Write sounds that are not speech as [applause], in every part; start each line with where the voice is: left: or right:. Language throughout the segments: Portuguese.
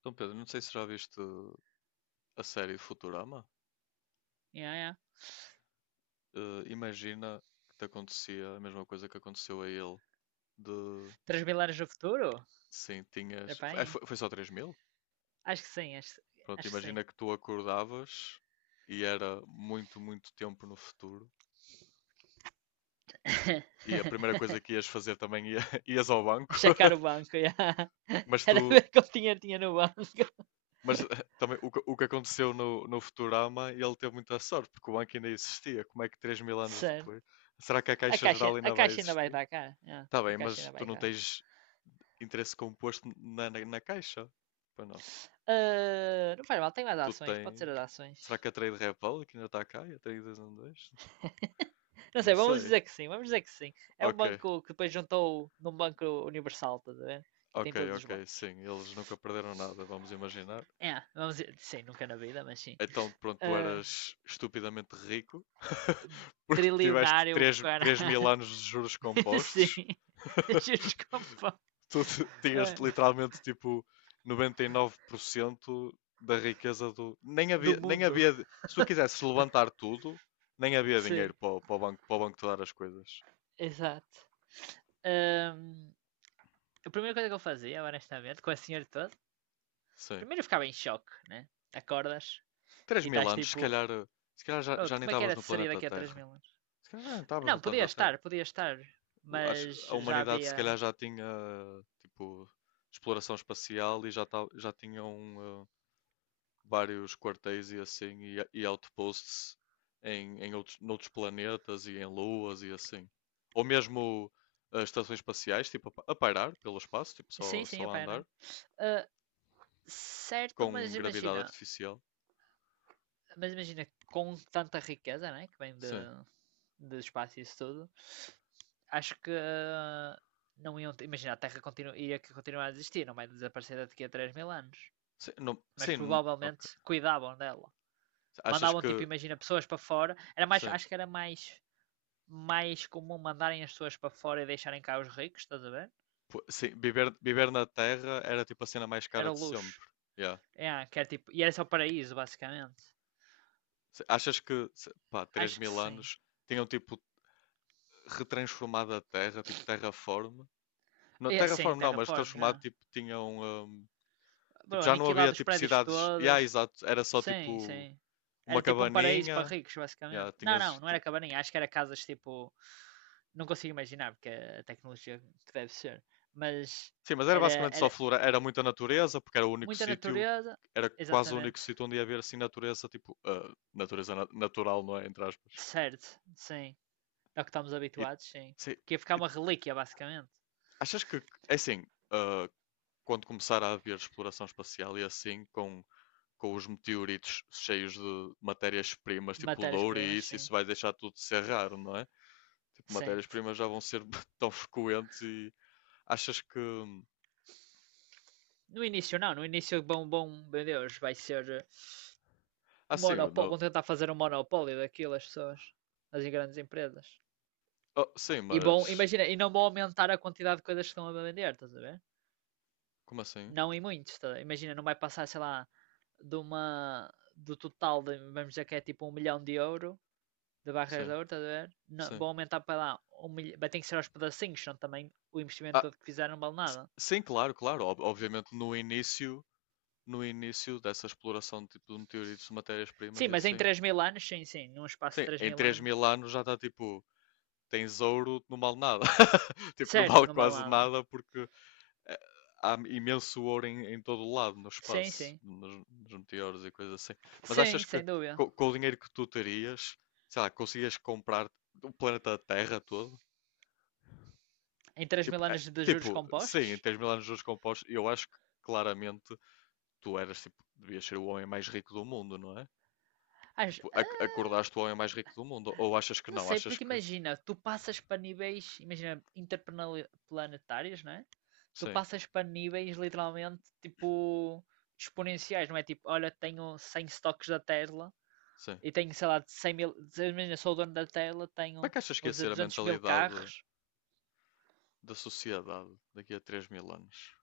left: Então, Pedro, não sei se já viste a série Futurama.
right: Yeah, yeah.
left: Imagina que te acontecia a mesma coisa que aconteceu a ele. De
right: Três mil anos no futuro?
left: Sim,
right: Era
left: tinhas. É,
right: bem?
left: foi só 3 mil?
right: Acho que sim, acho,
left: Pronto,
right: acho que sim.
left: imagina que tu acordavas e era muito, muito tempo no futuro. E a primeira coisa
right: [laughs]
left: que ias fazer também [laughs] ias ao banco.
right: Checar o
left: [laughs]
right: banco, yeah. [laughs]
left: Mas
right: Era
left: tu.
right: ver quanto dinheiro tinha no banco. [laughs]
left: Mas também o que aconteceu no Futurama, ele teve muita sorte, porque o banco ainda existia. Como é que 3 mil anos
right: Certo.
left: depois? Será que a
right: A
left: Caixa
right: caixa,
left: Geral
right: a
left: ainda vai
right: caixa ainda vai
left: existir?
right: estar cá. Yeah,
left: Tá
right: a
left: bem,
right: caixa
left: mas
right: ainda
left: tu
right: vai
left: não
right: cá.
left: tens interesse composto na caixa. Pois não.
right: Ah, não faz mal, tem mais
left: Tu
right: ações, pode ser
left: tem.
right: as
left: Será
right: ações.
left: que a Trade Republic ainda está cá? E a Trade 212?
right: [laughs] Não
left: Não
right: sei, vamos
left: sei.
right: dizer que sim, vamos dizer que sim. É um
left: Ok,
right: banco que depois juntou num banco universal, estás a ver? E
left: ok,
right: tem todos os
left: ok,
right: bancos.
left: sim. Eles nunca perderam nada, vamos imaginar.
right: É, vamos dizer, sim, nunca na vida, mas sim.
left: Então, pronto, tu
right: Ah,
left: eras estupidamente rico [laughs] porque tiveste
right: trilionário,
left: 3
right: cara.
left: 3 mil anos de juros
right: [laughs] Sim.
left: compostos. [laughs]
right: Desculpa.
left: [laughs] Tinhas
right: É,
left: literalmente tipo 99% da riqueza do. Nem
right: do
left: havia, nem
right: mundo.
left: havia. Se tu quisesse levantar tudo, nem havia
right: Sim,
left: dinheiro para o banco te dar as coisas.
right: exato. Ahm, a primeira coisa que eu fazia, honestamente, com a senhora toda,
left: Sim.
right: primeiro eu ficava em choque, né? Acordas
left: Três
right: e
left: mil
right: estás
left: anos, se
right: tipo,
left: calhar, se calhar já,
right: "Oh,
left: já nem
right: como é que
left: estavas
right: era de
left: no
right: sair
left: planeta
right: daqui a três
left: Terra.
right: mil anos?
left: Se calhar já nem estavas
right: Não,
left: no planeta Terra.
right: podia estar, mas
left: A
right: já
left: humanidade se
right: havia.
left: calhar já tinha tipo exploração espacial e já tinham vários quartéis e assim, e outposts noutros planetas e em luas e assim. Ou mesmo estações espaciais, tipo, a pairar pelo espaço, tipo,
right: Sim,
left: só,
right: sim,
left: só
right: a
left: a andar,
right: pena. Ah, certo,
left: com
right: mas
left: gravidade
right: imagina.
left: artificial.
right: Mas imagina, com tanta riqueza, né, que vem de,
left: Sim.
right: de espaço e isso tudo, acho que ah, não iam ter- Imagina, a Terra ia que continuar a existir, não vai desaparecer daqui a 3 mil anos.
left: Sim,
right: Mas
left: sim, ok.
right: provavelmente cuidavam dela.
left: Achas
right: Mandavam, tipo,
left: que,
right: imagina, pessoas para fora. Era mais,
left: sim,
right: acho que era mais comum mandarem as pessoas para fora e deixarem cá os ricos, estás a ver?
left: pô, sim, viver na Terra era tipo a cena mais cara
right: Era
left: de
right: o luxo.
left: sempre. Yeah.
right: É, que era, tipo, e era só o paraíso, basicamente.
left: Achas que, pá, 3
right: Acho que
left: mil
right: sim.
left: anos tinham tipo retransformado a Terra, tipo terraform. No
right: É, sim,
left: Terraform não, mas
right: terraform,
left: transformado,
right: já.
left: tipo, tinham. Tipo,
right: Bro,
left: já não
right: aniquilado
left: havia
right: os
left: tipo
right: prédios
left: cidades. Yeah,
right: todos.
left: exato. Era só
right: Sim,
left: tipo
right: sim. Era
left: uma
right: tipo um paraíso para
left: cabaninha.
right: ricos,
left: Yeah.
right: basicamente. Não, não, não era cabaninha. Acho que era casas tipo. Não consigo imaginar, porque é a tecnologia que deve ser. Mas
left: Sim, mas era
right: era,
left: basicamente só
right: era
left: flora. Era muita natureza, porque era o único
right: muita
left: sítio.
right: natureza.
left: Era quase o único
right: Exatamente.
left: sítio onde ia haver assim natureza, tipo. Natureza natural, não é? Entre aspas.
right: Certo, sim. É o que estamos
left: E,
right: habituados, sim.
left: sim,
right: Porque ia ficar
left: e
right: uma
left: t-
right: relíquia, basicamente.
left: achas que. É assim. ah, Quando começar a haver exploração espacial e assim, com os meteoritos cheios de matérias-primas, tipo de ouro e
right: Matérias-primas,
left: isso,
right: sim.
left: isso vai deixar tudo de ser raro, não é? Tipo,
right: Sim.
left: matérias-primas já vão ser [laughs] tão frequentes e achas que.
right: No início, não. No início, bom, meu Deus, vai ser
left: Ah, sim,
right: monopólio.
left: no...
right: Vão tentar fazer um monopólio daquilo, as pessoas. As grandes empresas.
left: Oh, sim,
right: E bom,
left: mas.
right: imagina, e não vão aumentar a quantidade de coisas que estão a vender, estás a ver?
left: Como assim?
right: Não em muitos, estás a ver? Imagina, não vai passar, sei lá, de uma do total, de, vamos dizer que é tipo um milhão de euro, de barras de
left: Sim,
right: ouro, estás a ver? Não,
left: sim.
right: vão aumentar para lá, um milhão, vai ter que ser aos pedacinhos, senão também o investimento
left: Ah,
right: todo que fizeram não vale nada.
left: sim, claro, claro. Obviamente no início dessa exploração de, tipo, de meteoritos, de matérias-primas
right: Sim,
left: e
right: mas em
left: assim.
right: três mil anos, sim, sim, num espaço de
left: Sim,
right: 3
left: em
right: mil
left: 3
right: anos,
left: mil anos já está tipo. Tens ouro, não vale nada. [laughs] Tipo, não
right: certo,
left: vale
right: não vale
left: quase
right: nada.
left: nada porque eh, há imenso ouro em todo o lado, no
right: Sim,
left: espaço,
right: sim,
left: nos meteoros e coisas assim. Mas
right: sim,
left: achas que
right: sem dúvida.
left: com o dinheiro que tu terias, sei lá, conseguias comprar o planeta Terra todo?
right: Em 3
left: Tipo,
right: mil anos de juros
left: tipo, sim, em
right: compostos,
left: 3 mil anos de juros compostos, eu acho que claramente tu eras, tipo, devias ser o homem mais rico do mundo, não é?
right: acho,
left: Tipo,
right: ah,
left: acordaste o homem mais rico do mundo. Ou achas que
right: Não
left: não?
right: sei,
left: Achas
right: porque
left: que.
right: imagina, tu passas para níveis, imagina, interplanetários, não é? Tu
left: Sim,
right: passas para níveis literalmente tipo exponenciais, não é? Tipo, olha, tenho 100 stocks da Tesla
left: sim.
right: e tenho, sei lá, 100 mil, imagina, sou o dono da Tesla,
left: Como é
right: tenho,
left: que achas que
right: vou
left: ia
right: dizer,
left: ser a
right: duzentos mil
left: mentalidade
right: carros.
left: da sociedade daqui a 3 mil anos?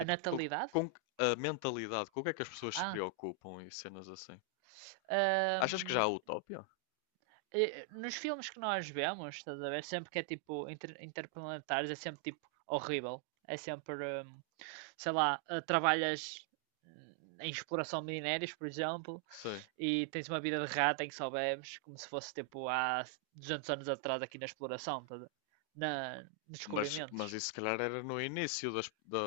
right: A natalidade?
left: com a mentalidade, com o que é que as pessoas se
right: Ah,
left: preocupam e cenas assim? Achas que já
right: hum,
left: há utopia?
right: eh, nos filmes que nós vemos, estás a ver? Sempre que é tipo interplanetares, é sempre tipo horrível. É sempre, hum, sei lá, trabalhas hum, em exploração de minérios, por exemplo,
left: Sei.
right: e tens uma vida de rata em que só bebes, como se fosse tipo há 200 anos atrás aqui na exploração, estás a ver? Nos
left: Mas
right: descobrimentos.
left: isso se calhar era no início das- da,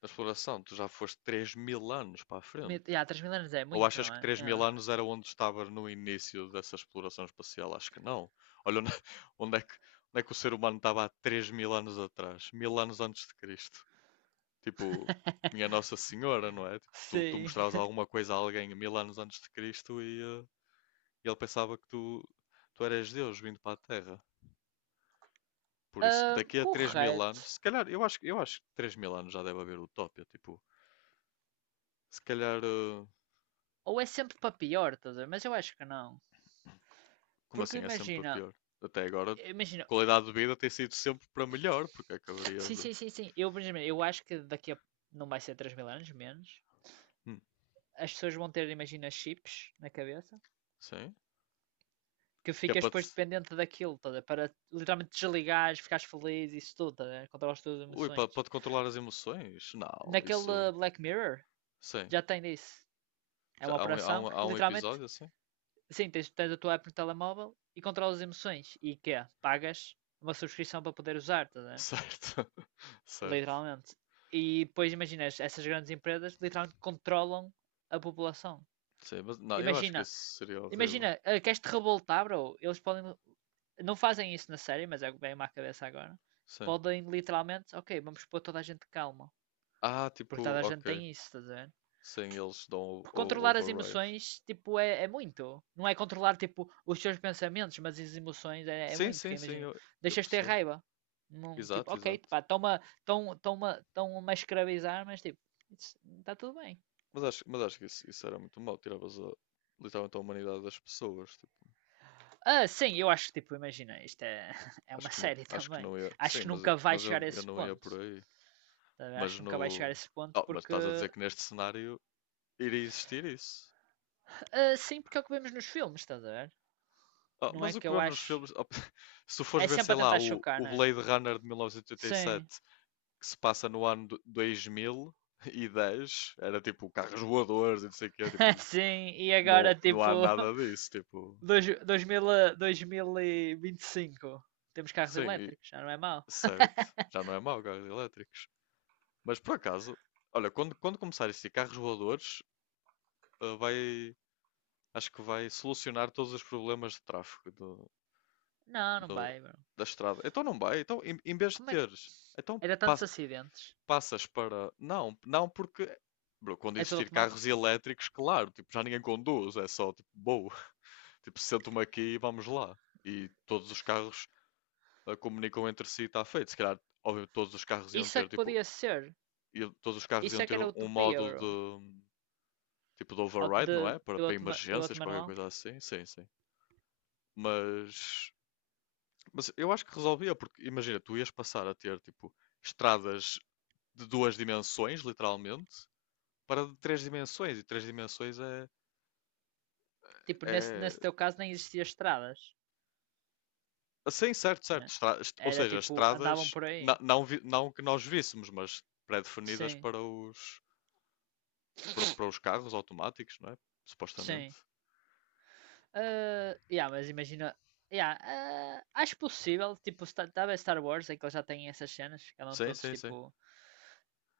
left: da exploração. Tu já foste 3 mil anos para a frente.
right: Mil- Ya, mil anos é
left: Ou
right: muito,
left: achas
right: não
left: que
right: é?
left: 3
right: Ya.
left: mil anos era onde estava no início dessa exploração espacial? Acho que não. Olha onde, [laughs] onde é que, onde é que o ser humano estava há 3 mil anos atrás, mil anos antes de Cristo. Tipo, minha Nossa Senhora, não é? Tipo, tu
right: Sim.
left: mostravas alguma coisa a alguém mil anos antes de Cristo e. E ele pensava que tu eras Deus vindo para a Terra. Por isso, daqui a 3 mil
right: Correto.
left: anos, se calhar, eu acho que 3 mil anos já deve haver utopia. Tipo, se calhar,
right: Ou é sempre para pior, estás a ver? Mas eu acho que não.
left: como assim?
right: Porque
left: É sempre para
right: imagina,
left: pior. Até agora,
right: imagina,
left: qualidade de vida tem sido sempre para melhor, porque acabaria
right: Sim,
left: de.
right: sim, sim, sim. Eu, por exemplo, eu acho que daqui a. Não vai ser 3 mil anos, menos.
left: Hum,
right: As pessoas vão ter, imagina, chips na cabeça.
left: sim?
right: Que
left: Que é
right: ficas
left: para te.
right: depois dependente daquilo, toda, para literalmente desligares, ficares feliz, isso tudo, toda, controlas todas as
left: Ui, para,
right: emoções.
left: para te controlar as emoções? Não,
right: Naquele
left: isso.
right: Black Mirror,
left: Sim.
right: já tem disso. É
left: Já
right: uma
left: há um, há
right: operação
left: um,
right: que
left: há um
right: literalmente,
left: episódio assim?
right: sim, tens a tua app no telemóvel e controlas as emoções. E que é? Pagas uma subscrição para poder usar, tá a
left: [laughs]
right: ver?
left: Certo, [laughs] certo.
right: Literalmente. E depois imaginas, essas grandes empresas literalmente controlam a população.
left: Sim, mas não, eu acho que
right: Imagina,
left: isso seria horrível.
right: imagina, queres te revoltar, bro? Eles podem. Não fazem isso na série, mas é o que vem-me à cabeça agora.
left: Sim.
right: Podem literalmente, ok, vamos pôr toda a gente calma.
left: Ah,
right: Porque
left: tipo,
right: toda a gente
left: ok.
right: tem isso, estás a ver?
left: Sem eles dão o,
right: Porque
left: o
right: controlar as
left: override.
right: emoções, tipo, é muito. Não é controlar, tipo, os teus pensamentos, mas as emoções é
left: Sim,
right: muito.
left: sim,
right: Que
left: sim,
right: imagina,
left: eu
right: deixas ter
left: percebo.
right: raiva. Não, tipo,
left: Exato,
right: ok,
left: exato.
right: pá, estão-me a- estão- estão-me a estão-me a escravizar, mas tipo, está tudo bem.
left: Mas acho que isso era muito mau. Tiravas literalmente a humanidade das pessoas. Tipo,
right: Ah, sim, eu acho que, tipo, imagina, isto é, [laughs] é
left: acho
right: uma
left: que não,
right: série
left: acho que
right: também.
left: não ia.
right: Acho
left: Sim,
right: que
left: mas,
right: nunca vai
left: mas
right: chegar
left: eu,
right: a
left: eu
right: esse
left: não ia
right: ponto.
left: por aí.
right: Tá a ver? Acho
left: Mas
right: que nunca vai chegar a
left: no.
right: esse ponto
left: Oh, mas
right: porque.
left: estás a dizer que neste cenário iria existir isso.
right: Ah, sim, porque é o que vemos nos filmes, estás a ver?
left: Oh,
right: Não é
left: mas o
right: que
left: que
right: eu
left: vemos nos
right: acho.
left: filmes. Oh, [laughs] Se tu
right: É
left: fores ver, sei
right: sempre a
left: lá,
right: tentar
left: o,
right: chocar,
left: o
right: não é?
left: Blade Runner de mil novecentos e oitenta e
right: Sim,
left: sete, que se passa no ano 2010, era tipo carros voadores e não sei o quê. Tipo.
right: [laughs] sim, e agora,
left: Não, não
right: tipo,
left: há
right: [laughs]
left: nada disso, tipo.
right: dois, 2000, a- 2025. Temos carros
left: Sim,
right: elétricos, já não é mau.
left: certo. Já não é mau, carros elétricos. Mas por acaso, olha, quando começar isso de carros voadores, ah, vai, acho que vai solucionar todos os problemas de tráfego
right: Não, não
left: do-
right: vai, bro.
left: da estrada. Então não vai. Então, em
right: E
left: vez de
right: como é que.
left: teres, então
right: Era tantos acidentes.
left: passas para. Não, não porque. Bro, quando
right: É tudo
left: existir
right: automático?
left: carros elétricos, claro, tipo, já ninguém conduz, é só tipo, boa. [laughs] Tipo, sento-me aqui e vamos lá. E todos os carros comunicam entre si, está feito. Se calhar, óbvio, todos os carros iam
right: Isso é
left: ter,
right: que
left: tipo,
right: podia ser.
left: todos os carros
right: Isso
left: iam
right: é que
left: ter
right: era
left: um
right: utopia,
left: modo
right: bro.
left: de, tipo, de override, não é? Para
right: Piloto
left: emergências, qualquer
right: manual.
left: coisa assim. Sim, sim. Mas, mas eu acho que resolvia, porque imagina, tu ias passar a ter, tipo, estradas de duas dimensões, literalmente, para de três dimensões. E três dimensões é,
right: Tipo, nesse,
left: é...
right: nesse teu caso nem existia estradas,
left: Assim, certo, certo.
right: né?
left: Ou
right: Era
left: seja,
right: tipo, andavam
left: estradas,
right: por aí.
left: não, não que nós víssemos, mas pré-definidas
right: Sim,
left: para os carros automáticos, não é? Supostamente.
right: sim. Ah, yeah, mas imagina. Yeah, ah, acho possível, tipo, talvez Star Wars, é que eles já têm essas cenas, que andam
left: Sim,
right: todos
left: sim, sim.
right: tipo.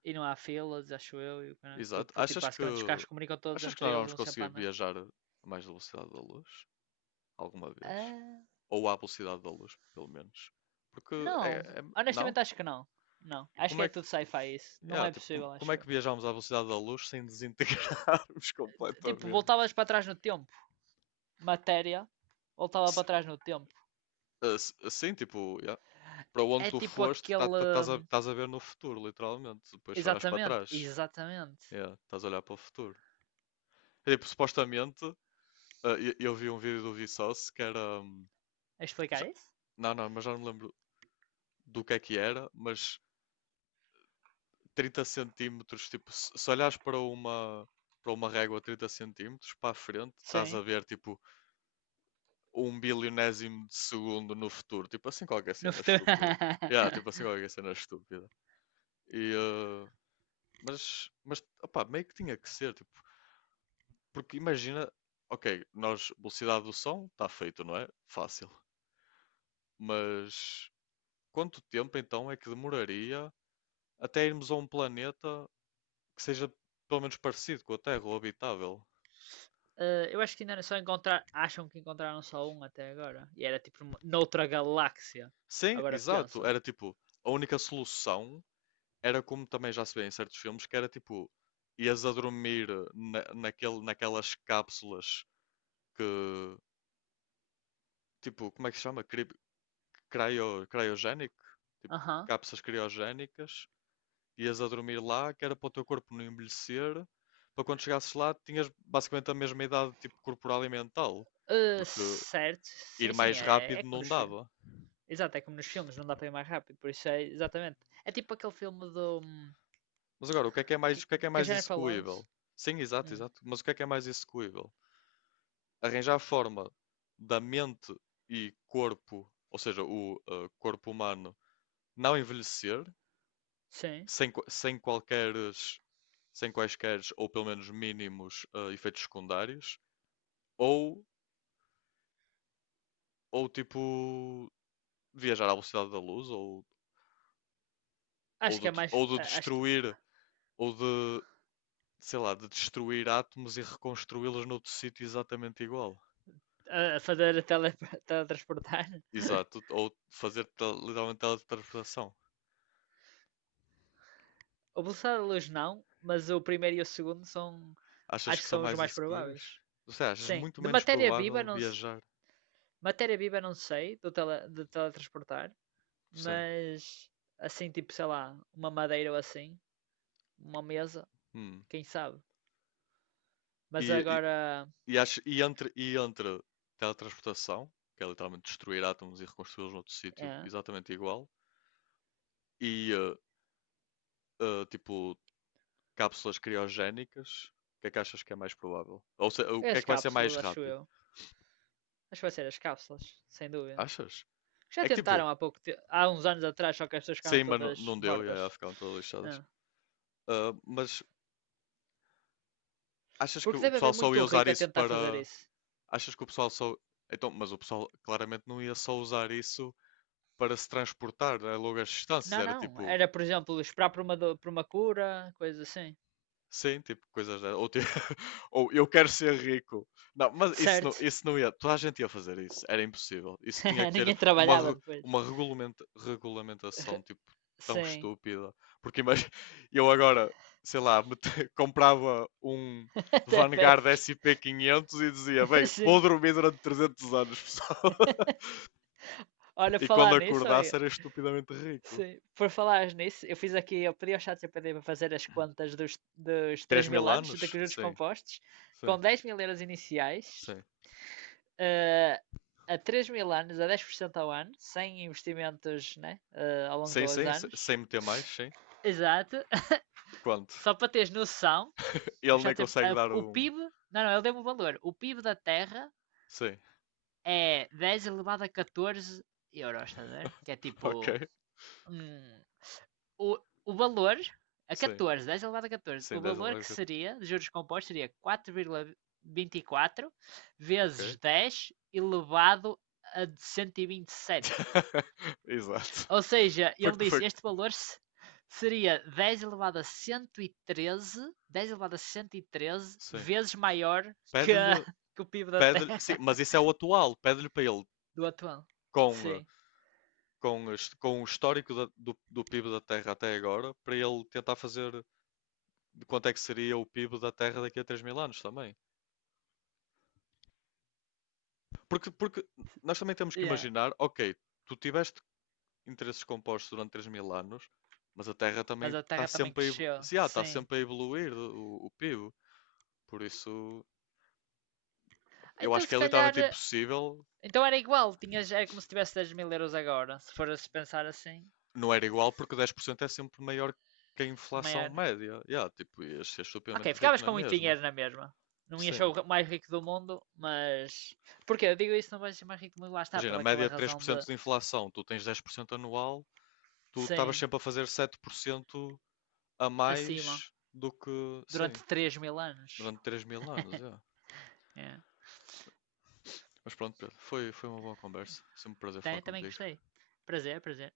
right: E não há filas, acho eu, e o caralho, porque,
left: Exato.
right: porque, tipo,
left: Achas que
right: basicamente os carros comunicam todos
left: achas que
right: entre
left: nós
right: eles,
left: vamos
right: vão sempre
left: conseguir
right: a andar.
left: viajar a mais velocidade da luz alguma vez?
right: Ah,
left: Ou à velocidade da luz, pelo menos? Porque
right: não,
left: não?
right: honestamente acho que não. Não, acho
left: Como
right: que
left: é
right: é
left: que
right: tudo sci-fi isso. Não
left: Yeah,
right: é
left: tipo, como,
right: possível,
left: como
right: acho
left: é que
right: eu.
left: viajamos à velocidade da luz sem desintegrarmos [laughs]
right: Tipo,
left: completamente?
right: voltavas para trás no tempo. Matéria voltava
left: Se-
right: para trás no tempo.
left: Sim, tipo, yeah. Para onde
right: É
left: tu
right: tipo
left: foste,
right: aquele.
left: estás a, estás a ver no futuro, literalmente. Depois só olhas para
right: Exatamente,
left: trás.
right: exatamente.
left: Yeah, estás a olhar para o futuro. É, tipo, supostamente. Ah, eu vi um vídeo do Vsauce que era.
right: A
left: Já-
right: explicar isso?
left: não, não, mas já não me lembro do que é que era, mas 30 cm, tipo, se olhares para uma, régua 30 cm para a frente, estás a
right: Sim.
left: ver, tipo, um bilionésimo de segundo no futuro. Tipo assim, qualquer
right: No
left: cena
right: futuro.
left: estúpida. Yeah, tipo assim,
right: [laughs]
left: qualquer cena estúpida. E, mas, opá, meio que tinha que ser, tipo, porque imagina, ok, nós, velocidade do som, está feito, não é? Fácil. Mas quanto tempo então é que demoraria até irmos a um planeta que seja pelo menos parecido com a Terra ou habitável?
right: Eh, eu acho que ainda era só encontrar. Acham que encontraram só um até agora. E era tipo noutra galáxia.
left: Sim,
right: Agora
left: exato.
right: pensa.
left: Era tipo, a única solução era como também já se vê em certos filmes, que era tipo, ias a dormir naquelas cápsulas que, tipo, como é que se chama? Cryo, cryogénico? Tipo,
right: Aham.
left: cápsulas criogénicas. Ias a dormir lá, que era para o teu corpo não envelhecer, para quando chegasses lá, tinhas basicamente a mesma idade, tipo, corporal e mental,
right: Eh,
left: porque
right: certo.
left: ir
right: Sim, sim.
left: mais
right: É
left: rápido
right: como
left: não
right: nos filmes.
left: dava.
right: Exato, é como nos filmes. Não dá para ir mais rápido. Por isso é exatamente. É tipo aquele filme do.
left: Mas agora, o que é
right: Que,
left: mais, o que é
right: que a
left: mais
right: Jennifer Lawrence.
left: execuível? Sim, exato,
right: Hum,
left: exato. Mas o que é mais execuível? Arranjar a forma da mente e corpo, ou seja, o corpo humano, não envelhecer,
right: sim.
left: sem, qua- sem qualqueres, sem quaisqueres, ou pelo menos mínimos, efeitos secundários, ou, ou tipo, viajar à velocidade da luz ou, ou,
right: Acho que é
left: de,
right: mais.
left: ou de
right: Acho que
left: destruir ou de, sei lá, de destruir átomos e reconstruí-los noutro sítio exatamente igual.
right: a fazer a [laughs] teletransportar. [laughs]
left: Exato, ou fazer literalmente teletransportação.
right: O velocidade da luz não, mas o primeiro e o segundo são.
left: Achas
right: Acho
left: que
right: que
left: são
right: são os
left: mais
right: mais
left: isso que vês?
right: prováveis.
left: Ou seja, achas
right: Sim.
left: muito
right: De
left: menos
right: matéria viva,
left: provável
right: não,
left: viajar.
right: matéria viva não sei, de teletransportar,
left: Sim.
right: mas assim, tipo, sei lá, uma madeira ou assim, uma mesa,
left: Hum.
right: quem sabe. Mas
left: E,
right: agora.
left: e, e entre teletransportação, que é literalmente destruir átomos e reconstruí-los noutro sítio
right: É.
left: exatamente igual, e tipo cápsulas criogénicas? O que é que achas que é mais provável? Ou o
right: É
left: que é
right: as
left: que vai ser mais
right: cápsulas, acho
left: rápido?
right: eu. Acho que vai ser as cápsulas, sem dúvida.
left: Achas?
right: Já
left: É que tipo.
right: tentaram há há uns anos atrás, só que as pessoas ficaram
left: Saima
right: todas
left: não deu e aí elas
right: mortas.
left: ficaram todas lixadas.
right: Ah.
left: Ah, mas achas que
right: Porque
left: o
right: deve
left: pessoal
right: haver
left: só ia
right: muito
left: usar
right: rico a
left: isso
right: tentar fazer
left: para.
right: isso.
left: Achas que o pessoal só. Então, mas o pessoal claramente não ia só usar isso para se transportar, né, a longas distâncias.
right: Não,
left: Era
right: não.
left: tipo.
right: Era, por exemplo, esperar por por uma cura, coisa assim.
left: Sim, tipo coisas dessas. Ou, tipo, [laughs] ou eu quero ser rico. Não, mas isso não,
right: Certo.
left: isso não ia. Toda a gente ia fazer isso. Era impossível. Isso tinha que
right: [laughs]
left: ter
right: Ninguém
left: uma,
right: trabalhava
left: re-
right: depois.
left: uma regulamenta- regulamentação tipo tão
right: Sim.
left: estúpida. Porque imagina, [laughs] eu agora, sei lá, [laughs] comprava um
right: [laughs] Até
left: Vanguard
right: bebes.
left: S&P 500 e dizia: Bem,
right: [laughs]
left: vou
right: Sim.
left: dormir durante 300 anos, pessoal. [laughs]
right: Olha,
left: E quando
right: falar nisso,
left: acordasse
right: olha.
left: era estupidamente rico.
right: Sim. Por falar nisso, eu fiz aqui, eu pedi ao ChatGPT para fazer as contas dos três
left: Três
right: mil
left: mil
right: anos de
left: anos?
right: juros
left: Sim,
right: compostos,
left: sim,
right: com 10.000 euros iniciais,
left: sim.
right: eh, a 3 mil anos, a 10% ao ano, sem investimentos né, ao longo
left: Sim,
right: dos
left: sim,
right: anos.
left: sem meter mais, sim.
right: Exato. [laughs]
left: Quanto?
right: Só para teres noção, eu
left: Ele nem consegue dar
right: o
left: um.
right: PIB. Não, não, ele deu-me o valor. O PIB da Terra
left: Sim,
right: é 10 elevado a 14 euros, estás a ver? Que é
left: [laughs] ok.
right: tipo. hum, o, o valor. A
left: Sim,
right: 14, 10 elevado a 14, o
left: sim, 10
right: valor que
left: alarga.
right: seria, de juros compostos, seria 4,24
left: Ok.
right: vezes 10 elevado a cento e vinte e sete.
left: [laughs] Exato.
right: Ou seja,
left: Foi
right: ele
left: que foi.
right: disse, este valor seria 10 elevado a 113, 10 elevado a 113
left: Sim.
right: vezes maior que,
left: Pede-lhe.
right: que o PIB da
left: Pede sim,
right: Terra
left: mas isso é o atual. Pede-lhe para ele,
right: [laughs] do atual.
left: com, eh,
right: Sim.
left: com, as- com o histórico do PIB da Terra até agora, para ele tentar fazer de quanto é que seria o PIB da Terra daqui a 3 mil anos também. Porque nós também temos que
right: Yeah.
left: imaginar, ok, tu tiveste interesses compostos durante 3 mil anos, mas a Terra também
right: Mas a
left: está
right: Terra também
left: sempre a, evolu-
right: cresceu,
left: se há, está
right: sim.
left: sempre a evoluir o PIB. Por isso, eu
right: Então
left: acho que
right: se
left: é
right: calhar,
left: literalmente impossível.
right: então era igual, tinhas, era como se tivesse 10.000 euros agora, se fores pensar assim,
left: Não era igual porque 10% é sempre maior que a inflação
right: maior.
left: média. Yeah, tipo, ias ser
right: Ok,
left: estupidamente rico
right: ficavas
left: na
right: com muito
left: mesma.
right: dinheiro na mesma. Não ias ser
left: Sim.
right: o mais rico do mundo, mas... Porquê? Eu digo isso, não vais ser mais rico do mundo, lá está,
left: Imagina, a
right: pela
left: média
right: aquela
left: de três por
right: razão
left: cento
right: de...
left: de inflação, tu tens 10% anual, tu estavas
right: Sim,
left: sempre a fazer 7% a
right: acima
left: mais do que, sim,
right: durante 3 mil anos.
left: durante 3 mil anos, yeah.
right: É.
left: Mas pronto, Pedro, foi uma boa conversa. Sempre um prazer falar
right: Também, também
left: contigo.
right: gostei. Prazer, prazer.